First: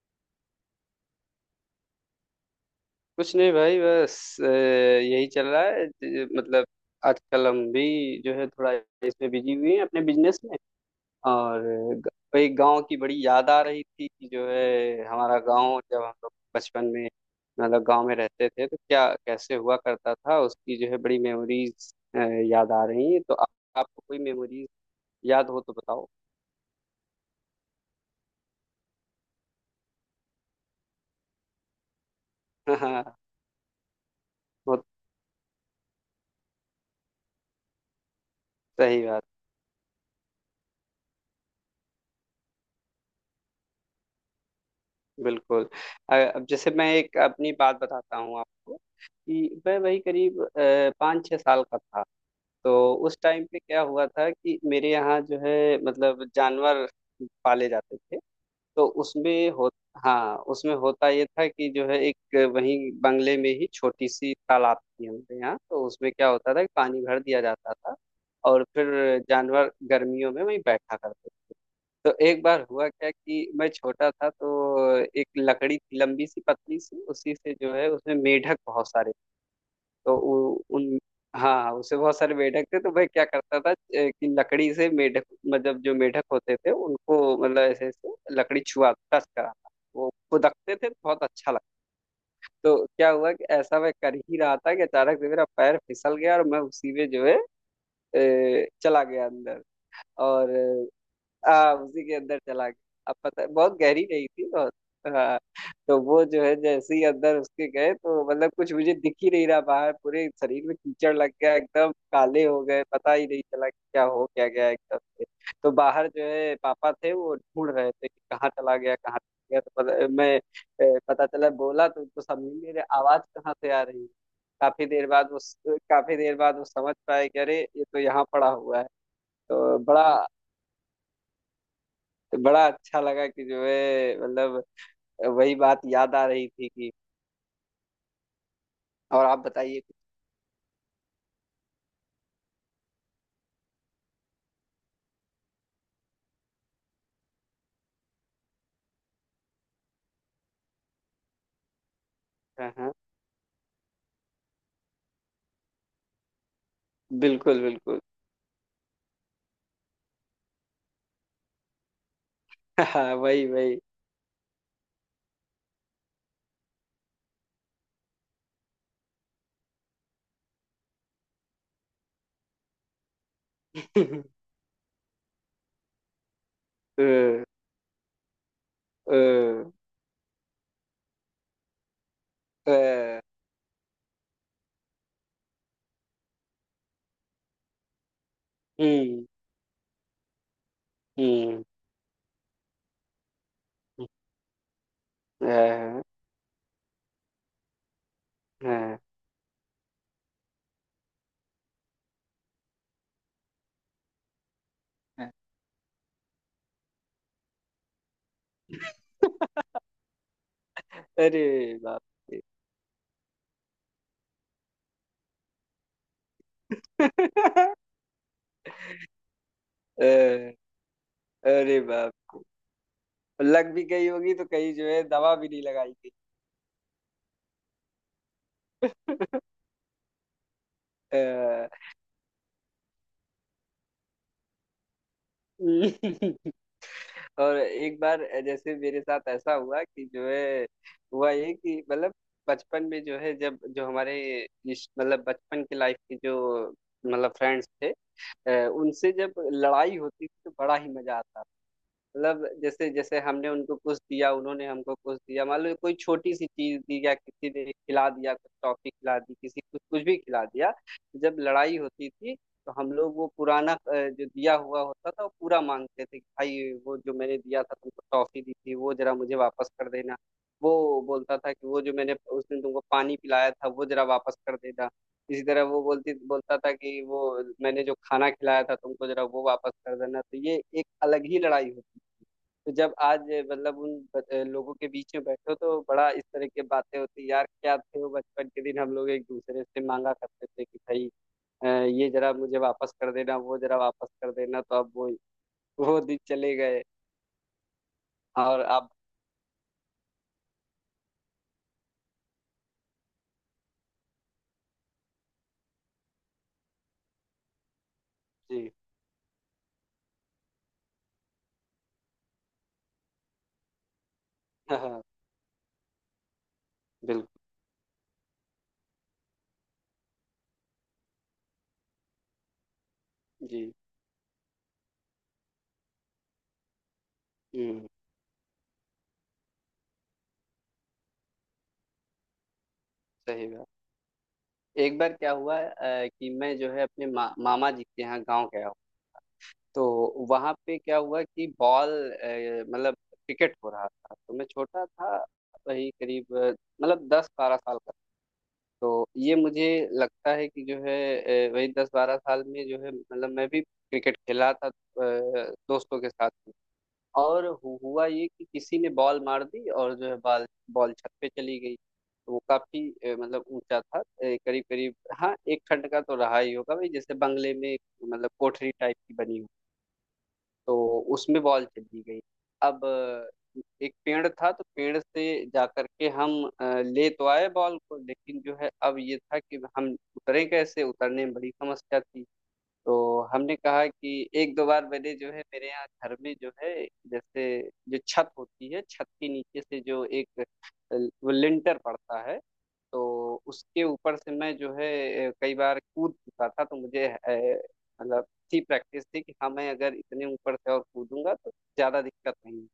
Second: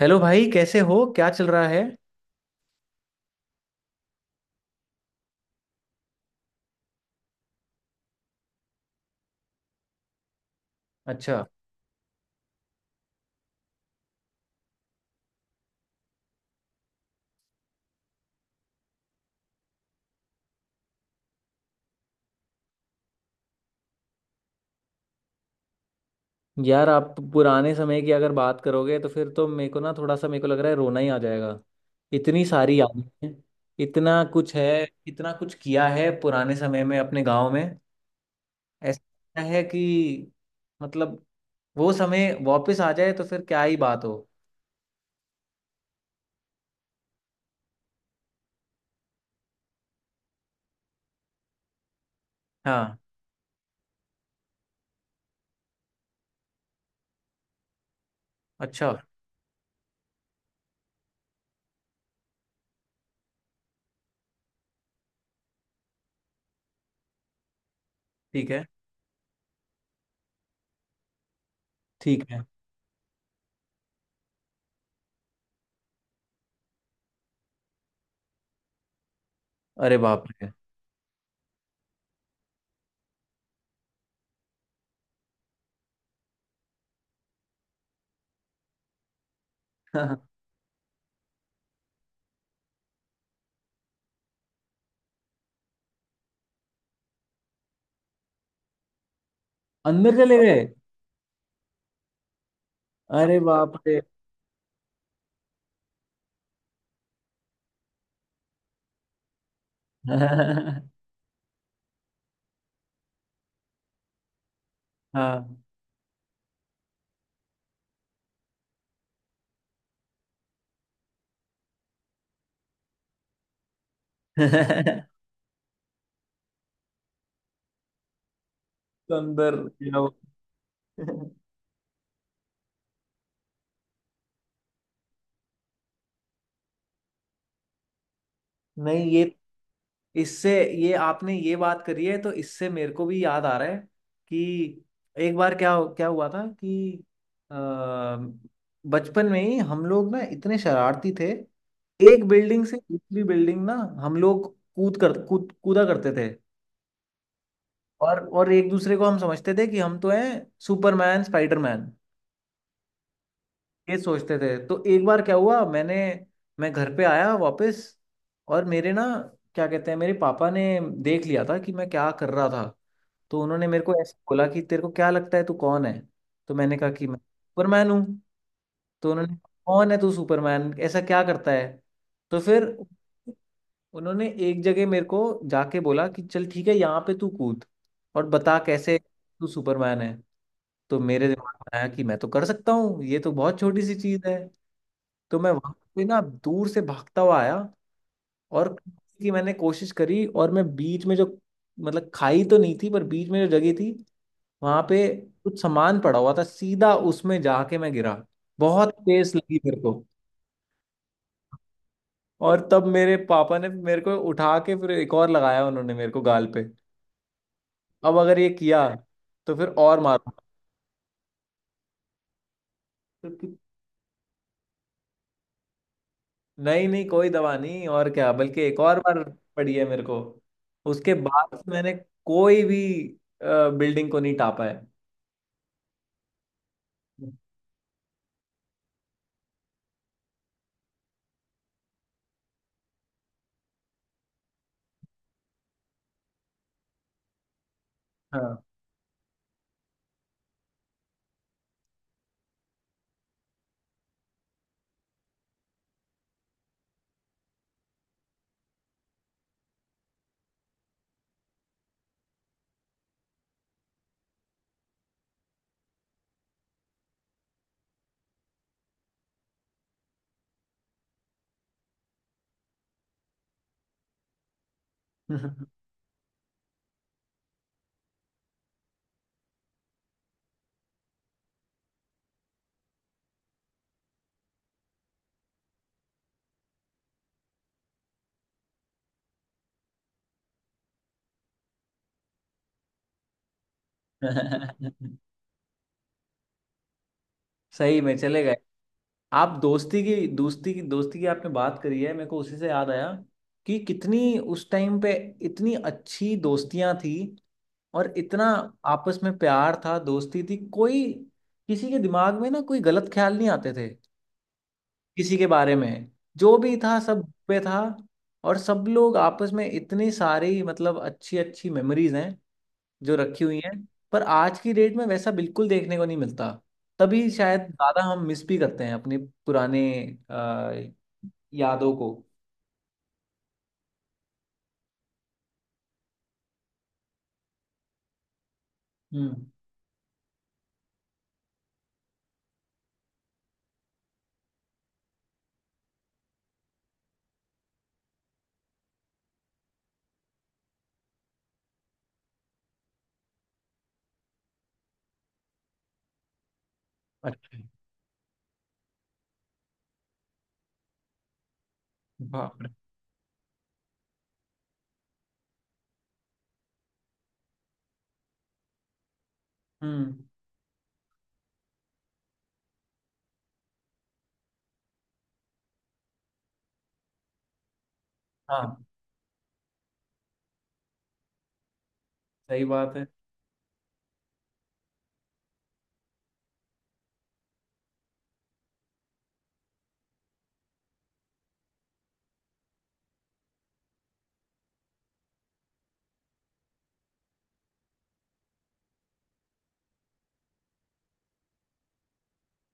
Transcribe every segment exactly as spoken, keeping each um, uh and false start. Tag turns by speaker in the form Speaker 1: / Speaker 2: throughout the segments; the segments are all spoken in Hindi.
Speaker 1: हेलो भाई, कैसे हो? क्या चल रहा है?
Speaker 2: कुछ नहीं भाई बस अ, यही चल रहा है ज- मतलब आजकल हम भी जो है थोड़ा इसमें बिजी हुए हैं अपने बिजनेस में।
Speaker 1: अच्छा।
Speaker 2: और ग- भाई गांव की बड़ी याद आ रही थी कि जो है हमारा गांव जब हम लोग बचपन में मतलब गांव में रहते थे तो क्या कैसे हुआ करता था उसकी जो है बड़ी मेमोरीज याद आ रही हैं। तो आप, आपको कोई मेमोरीज याद हो तो बताओ।
Speaker 1: यार, आप पुराने समय की अगर बात करोगे तो फिर तो मेरे को ना थोड़ा सा मेरे को लग रहा है रोना ही आ जाएगा। इतनी सारी यादें
Speaker 2: हाँ।
Speaker 1: हैं। इतना कुछ
Speaker 2: बहुत।
Speaker 1: है। इतना कुछ किया है पुराने समय में अपने गांव में। ऐसा
Speaker 2: सही बात।
Speaker 1: लगता है कि मतलब वो समय वापस आ जाए तो फिर क्या ही बात हो।
Speaker 2: बिल्कुल। अ, अब जैसे मैं एक अपनी बात बताता हूँ आपको कि मैं वही करीब अ, पाँच छः साल का था। तो
Speaker 1: हाँ।
Speaker 2: उस टाइम पे क्या हुआ था कि मेरे यहाँ जो है मतलब जानवर पाले जाते थे। तो
Speaker 1: अच्छा।
Speaker 2: उसमें हो हाँ, उसमें होता ये था कि जो है एक वहीं बंगले में ही छोटी सी तालाब थी हमारे यहाँ। तो उसमें क्या होता था कि पानी भर दिया जाता था
Speaker 1: ठीक
Speaker 2: और
Speaker 1: है।
Speaker 2: फिर जानवर गर्मियों में वहीं बैठा करते। तो
Speaker 1: ठीक
Speaker 2: एक
Speaker 1: है।
Speaker 2: बार हुआ क्या कि मैं छोटा था तो एक लकड़ी थी लंबी सी पतली सी उसी से जो है उसमें मेढक बहुत सारे।
Speaker 1: अरे
Speaker 2: तो
Speaker 1: बाप रे!
Speaker 2: उ, उन हाँ हाँ, उससे बहुत सारे मेढक थे तो मैं क्या करता था अ, कि लकड़ी से मेढक मतलब जो मेढक होते थे उनको मतलब ऐसे ऐसे लकड़ी छुआ टच करा वो खुदकते थे बहुत अच्छा लगता। तो क्या हुआ कि ऐसा मैं कर ही रहा था कि अचानक से मेरा पैर फिसल गया और मैं उसी में जो है अ, चला गया अंदर।
Speaker 1: अंदर चले
Speaker 2: और
Speaker 1: गए?
Speaker 2: हाँ, उसी के अंदर चला गया। अब
Speaker 1: अरे
Speaker 2: पता
Speaker 1: बाप
Speaker 2: बहुत
Speaker 1: रे!
Speaker 2: गहरी नहीं थी बहुत। हाँ। तो वो जो है जैसे ही अंदर उसके गए तो मतलब कुछ मुझे दिख ही नहीं रहा बाहर, पूरे शरीर में
Speaker 1: हाँ।
Speaker 2: कीचड़ लग गया, एकदम काले हो गए, पता ही नहीं चला कि क्या हो क्या गया एकदम से। तो बाहर जो है पापा थे वो ढूंढ रहे थे कि कहाँ चला गया कहाँ चला गया। तो पता, मैं अ, पता चला बोला तो उनको समझ मेरे आवाज कहाँ से आ रही है। काफी देर बाद उस काफी देर बाद वो समझ पाए कि अरे ये तो यहाँ पड़ा हुआ है।
Speaker 1: अंदर।
Speaker 2: तो बड़ा
Speaker 1: नहीं।
Speaker 2: बड़ा अच्छा लगा कि जो है मतलब वही बात याद आ रही थी कि। और
Speaker 1: ये,
Speaker 2: आप बताइए कुछ।
Speaker 1: इससे, ये आपने ये बात करी है तो इससे मेरे को भी याद आ रहा है कि एक बार क्या क्या हुआ था कि अ, बचपन में ही हम लोग ना इतने शरारती थे। एक बिल्डिंग
Speaker 2: हाँ
Speaker 1: से
Speaker 2: हाँ।
Speaker 1: दूसरी बिल्डिंग ना हम लोग कूद कर कूद कूदा करते थे।
Speaker 2: बिल्कुल बिल्कुल।
Speaker 1: और और एक दूसरे को हम समझते थे कि हम तो हैं सुपरमैन, स्पाइडरमैन।
Speaker 2: हाँ, वही वही।
Speaker 1: ये सोचते थे। तो एक बार क्या हुआ, मैंने मैं घर पे आया वापस, और मेरे ना, क्या कहते हैं, मेरे पापा ने देख लिया था कि मैं क्या कर रहा था। तो उन्होंने मेरे को ऐसे बोला कि तेरे को क्या लगता है, तू कौन है? तो मैंने कहा
Speaker 2: अ,
Speaker 1: कि मैं
Speaker 2: अ,
Speaker 1: सुपरमैन हूँ। तो उन्होंने कहा, कौन है तू सुपरमैन, ऐसा क्या करता है? तो
Speaker 2: अ,
Speaker 1: फिर उन्होंने एक जगह मेरे को जाके बोला कि चल ठीक है, यहाँ पे तू कूद और बता कैसे
Speaker 2: हम्म
Speaker 1: तू सुपरमैन है। तो मेरे दिमाग
Speaker 2: हम्म।
Speaker 1: में आया कि मैं तो कर सकता हूँ, ये तो बहुत छोटी सी चीज है। तो
Speaker 2: अ,
Speaker 1: मैं वहां पे ना दूर से भागता हुआ आया और
Speaker 2: हाँ,
Speaker 1: खाने की मैंने कोशिश करी, और मैं बीच में जो, मतलब खाई तो नहीं थी, पर बीच में जो जगह थी वहां पे
Speaker 2: हाँ।
Speaker 1: कुछ सामान पड़ा हुआ था, सीधा उसमें जाके मैं गिरा। बहुत तेज लगी मेरे को।
Speaker 2: अरे बाप रे।
Speaker 1: और तब मेरे पापा ने मेरे को उठा के फिर एक और लगाया उन्होंने मेरे को गाल पे। अब अगर ये किया तो फिर और
Speaker 2: अ,
Speaker 1: मारो।
Speaker 2: अरे बाप रे। लग भी गई होगी तो कहीं जो है दवा भी नहीं लगाई गई।
Speaker 1: नहीं नहीं, कोई दवा नहीं, और क्या, बल्कि एक और बार पड़ी है मेरे को। उसके
Speaker 2: अ,
Speaker 1: बाद से मैंने कोई भी बिल्डिंग को नहीं टापा है।
Speaker 2: और एक बार जैसे मेरे साथ ऐसा हुआ कि जो है हुआ ये कि मतलब बचपन में जो है जब जो हमारे इस मतलब बचपन की लाइफ के जो मतलब फ्रेंड्स थे
Speaker 1: हाँ।
Speaker 2: अ, उनसे जब लड़ाई होती थी तो बड़ा ही मजा आता था। मतलब जैसे जैसे हमने उनको कुछ दिया उन्होंने हमको कुछ दिया, मान लो कोई छोटी सी चीज दी या किसी ने खिला दिया कुछ टॉफी खिला दी किसी कुछ कुछ भी खिला दिया। जब लड़ाई होती थी तो हम लोग वो पुराना अ, जो दिया हुआ होता था वो पूरा मांगते थे कि भाई वो जो मैंने दिया था तुमको टॉफी दी थी वो जरा मुझे वापस कर देना। वो बोलता था कि वो जो मैंने उस दिन तुमको पानी पिलाया था वो जरा वापस कर देना। इसी तरह वो बोलती बोलता था कि वो मैंने जो खाना खिलाया था तुमको जरा वो वापस कर देना। तो ये एक अलग ही लड़ाई होती। तो जब आज मतलब उन ब- लोगों के बीच में बैठो तो बड़ा इस तरह की बातें होती हैं। यार क्या थे वो बचपन के दिन हम लोग एक दूसरे से मांगा करते थे कि भाई अ, ये जरा मुझे वापस कर देना वो जरा वापस कर देना। तो अब वो वो दिन चले गए।
Speaker 1: सही में चले गए।
Speaker 2: और अब।
Speaker 1: आप दोस्ती की दोस्ती की दोस्ती की आपने बात करी है, मेरे को उसी से याद आया कि कितनी उस टाइम पे इतनी अच्छी दोस्तियां थी, और इतना
Speaker 2: जी।
Speaker 1: आपस में प्यार था, दोस्ती थी, कोई किसी के दिमाग में ना कोई गलत ख्याल नहीं आते थे
Speaker 2: हाँ।
Speaker 1: किसी के बारे में। जो भी था सब
Speaker 2: बिल्कुल।
Speaker 1: पे था, और सब लोग आपस में इतनी सारी मतलब अच्छी अच्छी मेमोरीज हैं जो रखी हुई हैं।
Speaker 2: जी।
Speaker 1: पर आज की डेट में वैसा बिल्कुल देखने को नहीं मिलता। तभी शायद
Speaker 2: हम्म।
Speaker 1: ज़्यादा हम मिस भी करते हैं अपने पुराने अ, यादों को।
Speaker 2: सही बात। एक बार क्या हुआ अ, कि मैं जो है अपने मा, मामा जी के यहाँ गाँव गया।
Speaker 1: हम्म।
Speaker 2: तो वहां पे क्या हुआ कि बॉल अ, मतलब क्रिकेट हो रहा था तो मैं छोटा था। वही करीब अ, मतलब दस बारह साल का। तो ये मुझे लगता है कि जो है अ, वही दस बारह साल में जो है मतलब मैं भी क्रिकेट खेला था अ, दोस्तों के साथ में। और
Speaker 1: अच्छा।
Speaker 2: हु- हुआ ये कि किसी ने बॉल मार दी और जो है बॉल बॉल छत पे चली गई। तो वो
Speaker 1: बाप रे।
Speaker 2: काफी अ, मतलब ऊंचा था करीब करीब, हाँ एक खंड का तो रहा ही होगा भाई, जैसे बंगले में मतलब कोठरी टाइप की बनी।
Speaker 1: हम्म।
Speaker 2: तो उसमें बॉल चली गई। अब अ, एक पेड़ था तो पेड़ से जा करके हम अ, ले तो आए बॉल को, लेकिन जो है
Speaker 1: हाँ,
Speaker 2: अब ये था कि हम उतरे कैसे, उतरने में बड़ी समस्या थी।
Speaker 1: सही
Speaker 2: तो
Speaker 1: बात है।
Speaker 2: हमने कहा कि एक दो बार मैंने जो है मेरे यहाँ घर में जो है जैसे जो छत होती है छत के नीचे से जो एक अ, वो लिंटर पड़ता है। तो उसके ऊपर से मैं जो है अ, कई बार कूद चुका था। तो मुझे अ, मतलब थी, प्रैक्टिस थी कि हाँ मैं अगर इतने ऊपर से और कूदूंगा तो ज्यादा दिक्कत नहीं है।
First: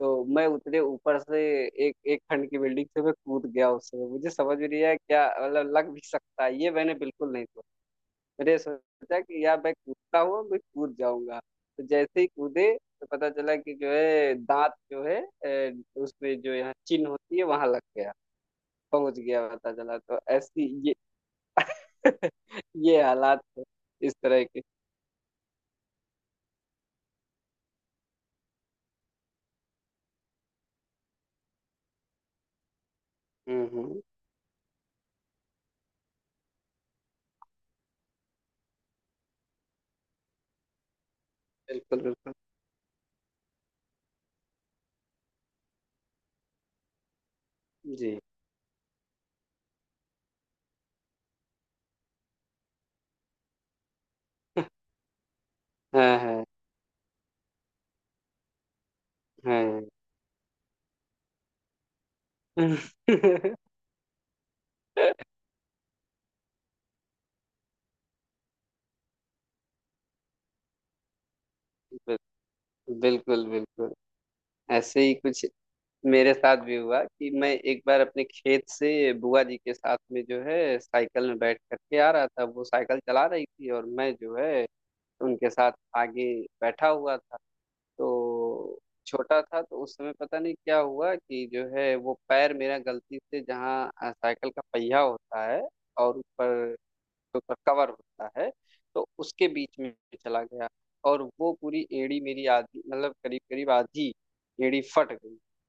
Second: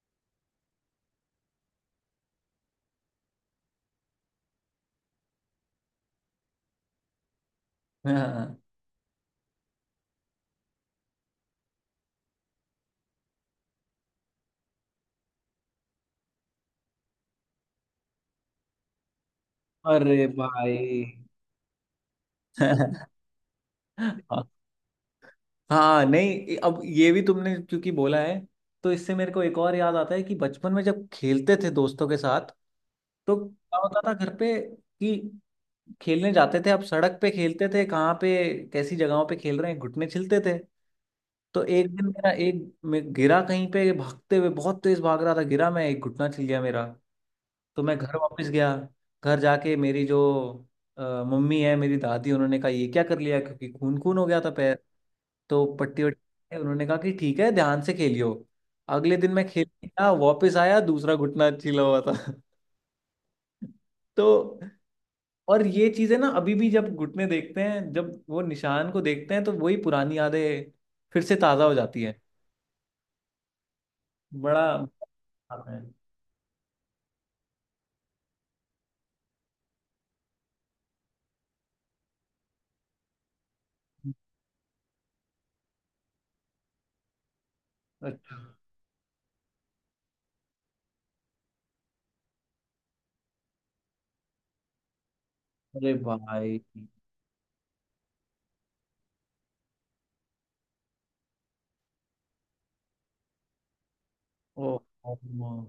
Speaker 2: तो मैं उतने ऊपर से एक एक खंड की बिल्डिंग से मैं कूद गया। उससे मुझे समझ भी नहीं आया क्या मतलब लग भी सकता है ये मैंने बिल्कुल नहीं,
Speaker 1: हाँ।
Speaker 2: मैंने सोचा कि यार मैं कूदता हूँ मैं कूद जाऊंगा। तो जैसे ही कूदे तो पता चला कि जो है दांत जो है अ, उसमें जो यहाँ चिन्ह होती है वहां लग गया, पहुंच गया पता चला तो
Speaker 1: अरे
Speaker 2: ऐसी
Speaker 1: भाई!
Speaker 2: ये ये हालात है इस तरह
Speaker 1: हाँ।
Speaker 2: के।
Speaker 1: हाँ नहीं, अब ये भी तुमने क्योंकि बोला है तो इससे मेरे को एक और याद आता है कि बचपन में जब खेलते थे दोस्तों के साथ तो
Speaker 2: हम्म
Speaker 1: क्या होता
Speaker 2: हम्म।
Speaker 1: था घर पे कि खेलने जाते थे, अब सड़क पे खेलते थे, कहाँ पे कैसी जगहों पे खेल रहे हैं, घुटने छिलते थे। तो एक
Speaker 2: बिल्कुल
Speaker 1: दिन मेरा
Speaker 2: बिल्कुल।
Speaker 1: एक, मैं गिरा कहीं पे, भागते हुए बहुत तेज भाग रहा था, गिरा मैं, एक घुटना छिल गया मेरा। तो मैं घर
Speaker 2: जी।
Speaker 1: वापस गया, घर जाके मेरी जो अ, मम्मी है, मेरी दादी, उन्होंने कहा ये क्या कर लिया, क्योंकि खून खून हो गया था पैर। तो पट्टी
Speaker 2: हाँ हाँ
Speaker 1: वट्टी, उन्होंने कहा कि ठीक है, ध्यान से खेलियो। अगले दिन मैं खेल
Speaker 2: हाँ।
Speaker 1: गया, वापस आया, दूसरा घुटना छिला हुआ था। तो और ये चीजें ना अभी भी जब घुटने देखते हैं, जब वो निशान को देखते हैं, तो वही पुरानी यादें फिर से ताजा हो जाती है।
Speaker 2: बिल्कुल बिल्कुल बिल्कुल।
Speaker 1: बड़ा
Speaker 2: ऐसे ही कुछ
Speaker 1: है।
Speaker 2: मेरे साथ भी हुआ कि मैं एक बार अपने खेत से बुआ जी के साथ में जो है साइकिल में बैठ करके आ रहा था। वो साइकिल चला रही थी और मैं जो है उनके साथ आगे बैठा हुआ था।
Speaker 1: अच्छा।
Speaker 2: तो छोटा था तो उस समय पता नहीं क्या हुआ कि जो है वो पैर मेरा गलती से जहाँ अ, साइकिल का पहिया होता है
Speaker 1: अरे
Speaker 2: और
Speaker 1: भाई!
Speaker 2: ऊपर जो ऊपर कवर होता है तो उसके बीच में चला गया। और वो पूरी एड़ी मेरी आधी मतलब करीब करीब आधी
Speaker 1: ओ।
Speaker 2: एड़ी फट
Speaker 1: ओ,
Speaker 2: गई।
Speaker 1: ओ।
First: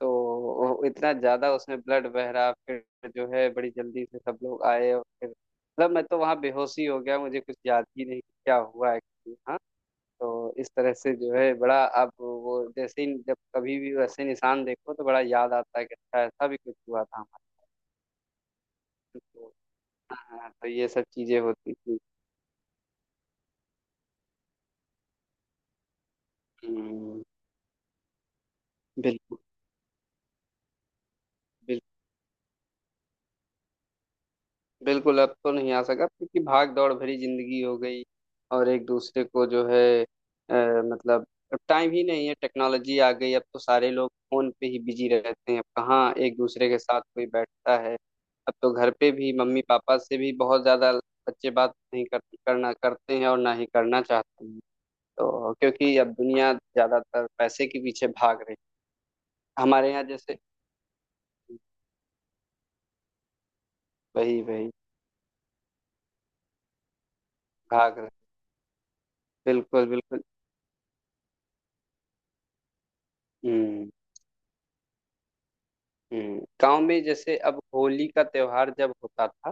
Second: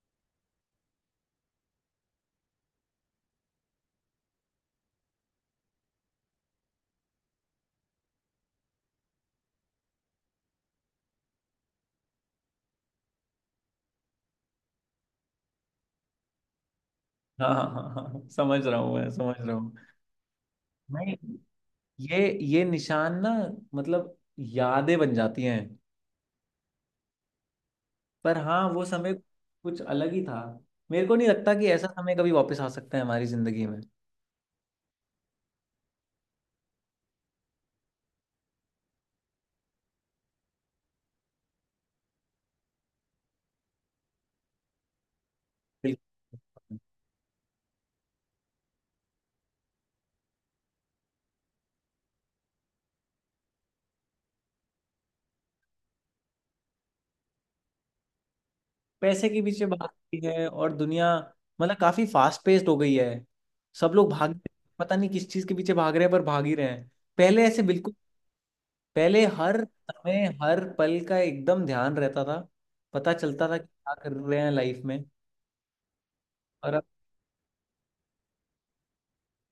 Speaker 2: तो वो इतना ज्यादा उसमें ब्लड बह रहा, फिर जो है बड़ी जल्दी से सब लोग आए और फिर मतलब मैं तो वहाँ बेहोश ही हो गया, मुझे कुछ याद ही नहीं कि क्या हुआ एक्चुअली। हाँ। तो इस तरह से जो है बड़ा अब वो जैसे ही जब कभी भी वैसे निशान देखो तो बड़ा याद आता है कि अच्छा ऐसा भी कुछ हुआ था
Speaker 1: हाँ
Speaker 2: हमारे
Speaker 1: हाँ हाँ हाँ, समझ रहा हूँ, मैं
Speaker 2: साथ।
Speaker 1: समझ
Speaker 2: तो
Speaker 1: रहा हूँ।
Speaker 2: हाँ, तो ये सब
Speaker 1: नहीं,
Speaker 2: चीजें होती थी।
Speaker 1: ये, ये निशान ना मतलब यादें बन जाती हैं।
Speaker 2: हम्म।
Speaker 1: पर हाँ, वो समय
Speaker 2: बिल्कुल।
Speaker 1: कुछ अलग ही था। मेरे को नहीं लगता कि ऐसा समय कभी वापस आ सकता है हमारी जिंदगी में।
Speaker 2: बिल्कुल अब तो नहीं आ सका क्योंकि भाग दौड़ भरी जिंदगी हो गई। और एक दूसरे को जो है अ, मतलब अब टाइम ही नहीं है, टेक्नोलॉजी आ गई, अब तो सारे लोग फोन पे ही बिजी रहते हैं, अब
Speaker 1: बिल्कुल।
Speaker 2: कहाँ एक दूसरे के साथ कोई बैठता है। अब तो घर पे भी मम्मी पापा से भी बहुत ज्यादा बच्चे बात नहीं कर, करना करते हैं और ना ही करना चाहते हैं। तो क्योंकि अब दुनिया ज्यादातर पैसे के पीछे भाग रही
Speaker 1: पैसे के
Speaker 2: है।
Speaker 1: पीछे
Speaker 2: हमारे यहाँ
Speaker 1: भागती
Speaker 2: जैसे
Speaker 1: है और दुनिया, मतलब काफी फास्ट पेस्ड हो गई है। सब लोग भाग,
Speaker 2: वही वही।
Speaker 1: पता नहीं किस चीज के पीछे भाग रहे हैं, पर भाग ही रहे हैं। पहले ऐसे बिल्कुल,
Speaker 2: भाग रहे।
Speaker 1: पहले हर
Speaker 2: बिल्कुल बिल्कुल।
Speaker 1: समय हर पल का एकदम ध्यान रहता था, पता चलता था कि
Speaker 2: हम्म
Speaker 1: क्या कर रहे हैं लाइफ में।
Speaker 2: हम्म।
Speaker 1: और
Speaker 2: गांव
Speaker 1: अब।
Speaker 2: में जैसे अब होली का त्योहार जब होता था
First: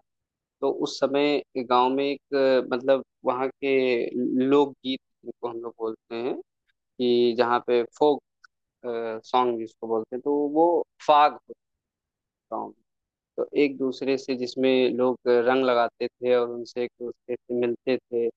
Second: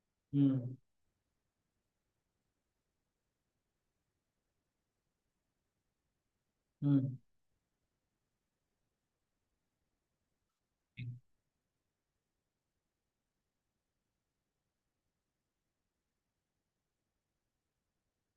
Speaker 2: तो
Speaker 1: हम्म।
Speaker 2: उस समय गांव में एक अ, मतलब वहाँ के लोकगीत जिनको हम लोग बोलते हैं
Speaker 1: हम्म।
Speaker 2: कि जहाँ पे फोक सॉन्ग जिसको बोलते हैं तो वो फाग होता है गाँव में। तो एक दूसरे से जिसमें लोग रंग लगाते थे और उनसे एक दूसरे से मिलते थे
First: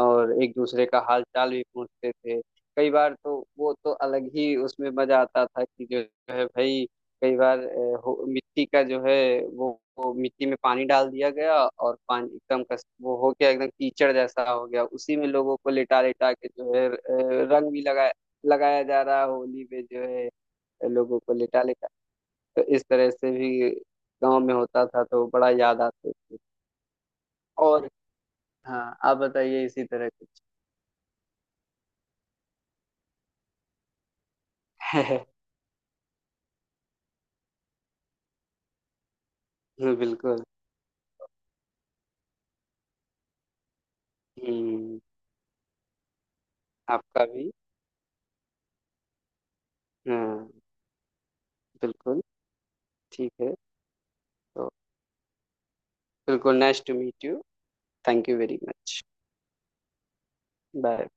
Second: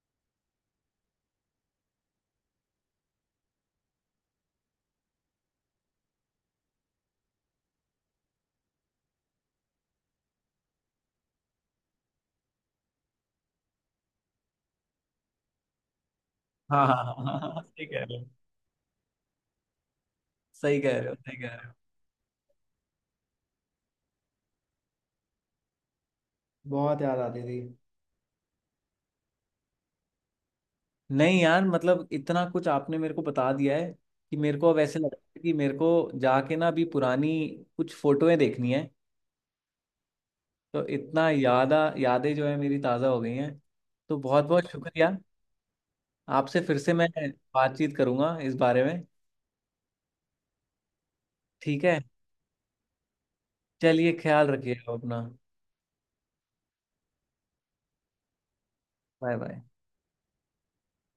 Speaker 2: और एक दूसरे का हाल चाल भी पूछते थे। कई बार तो वो तो अलग ही उसमें मजा आता था कि जो है भाई कई बार अ, हो- मिट्टी का जो है वो, वो मिट्टी में पानी डाल दिया गया और पानी एकदम कस वो हो गया, एकदम कीचड़ जैसा हो गया, उसी में लोगों को लिटा लिटा के जो
Speaker 1: हाँ
Speaker 2: है
Speaker 1: हाँ
Speaker 2: अ,
Speaker 1: हाँ हाँ, हाँ,
Speaker 2: रंग भी
Speaker 1: सही कह
Speaker 2: लगाया,
Speaker 1: रहे हो,
Speaker 2: लगाया जा रहा है होली पे जो है
Speaker 1: सही कह रहे हो,
Speaker 2: लोगों को
Speaker 1: सही कह
Speaker 2: लिटा।
Speaker 1: रहे हो।
Speaker 2: तो इस तरह से भी गांव में होता था तो बड़ा याद आते थे।
Speaker 1: बहुत याद आती थी।
Speaker 2: और हाँ, आप बताइए इसी तरह कुछ।
Speaker 1: नहीं यार, मतलब इतना कुछ आपने मेरे को बता दिया है कि मेरे को अब ऐसे लग रहा है कि मेरे को जाके ना अभी पुरानी कुछ फोटोएं देखनी है।
Speaker 2: बिल्कुल।
Speaker 1: तो इतना यादा यादें जो है मेरी ताज़ा हो गई हैं। तो बहुत बहुत
Speaker 2: हम्म।
Speaker 1: शुक्रिया, आपसे फिर से मैं
Speaker 2: आपका भी।
Speaker 1: बातचीत करूंगा इस बारे में।
Speaker 2: हाँ।
Speaker 1: ठीक है?
Speaker 2: बिल्कुल। ठीक है।
Speaker 1: चलिए, ख्याल
Speaker 2: तो
Speaker 1: रखिएगा अपना।
Speaker 2: बिल्कुल nice to meet you. Thank you very much.
Speaker 1: Bye bye.
Speaker 2: Bye.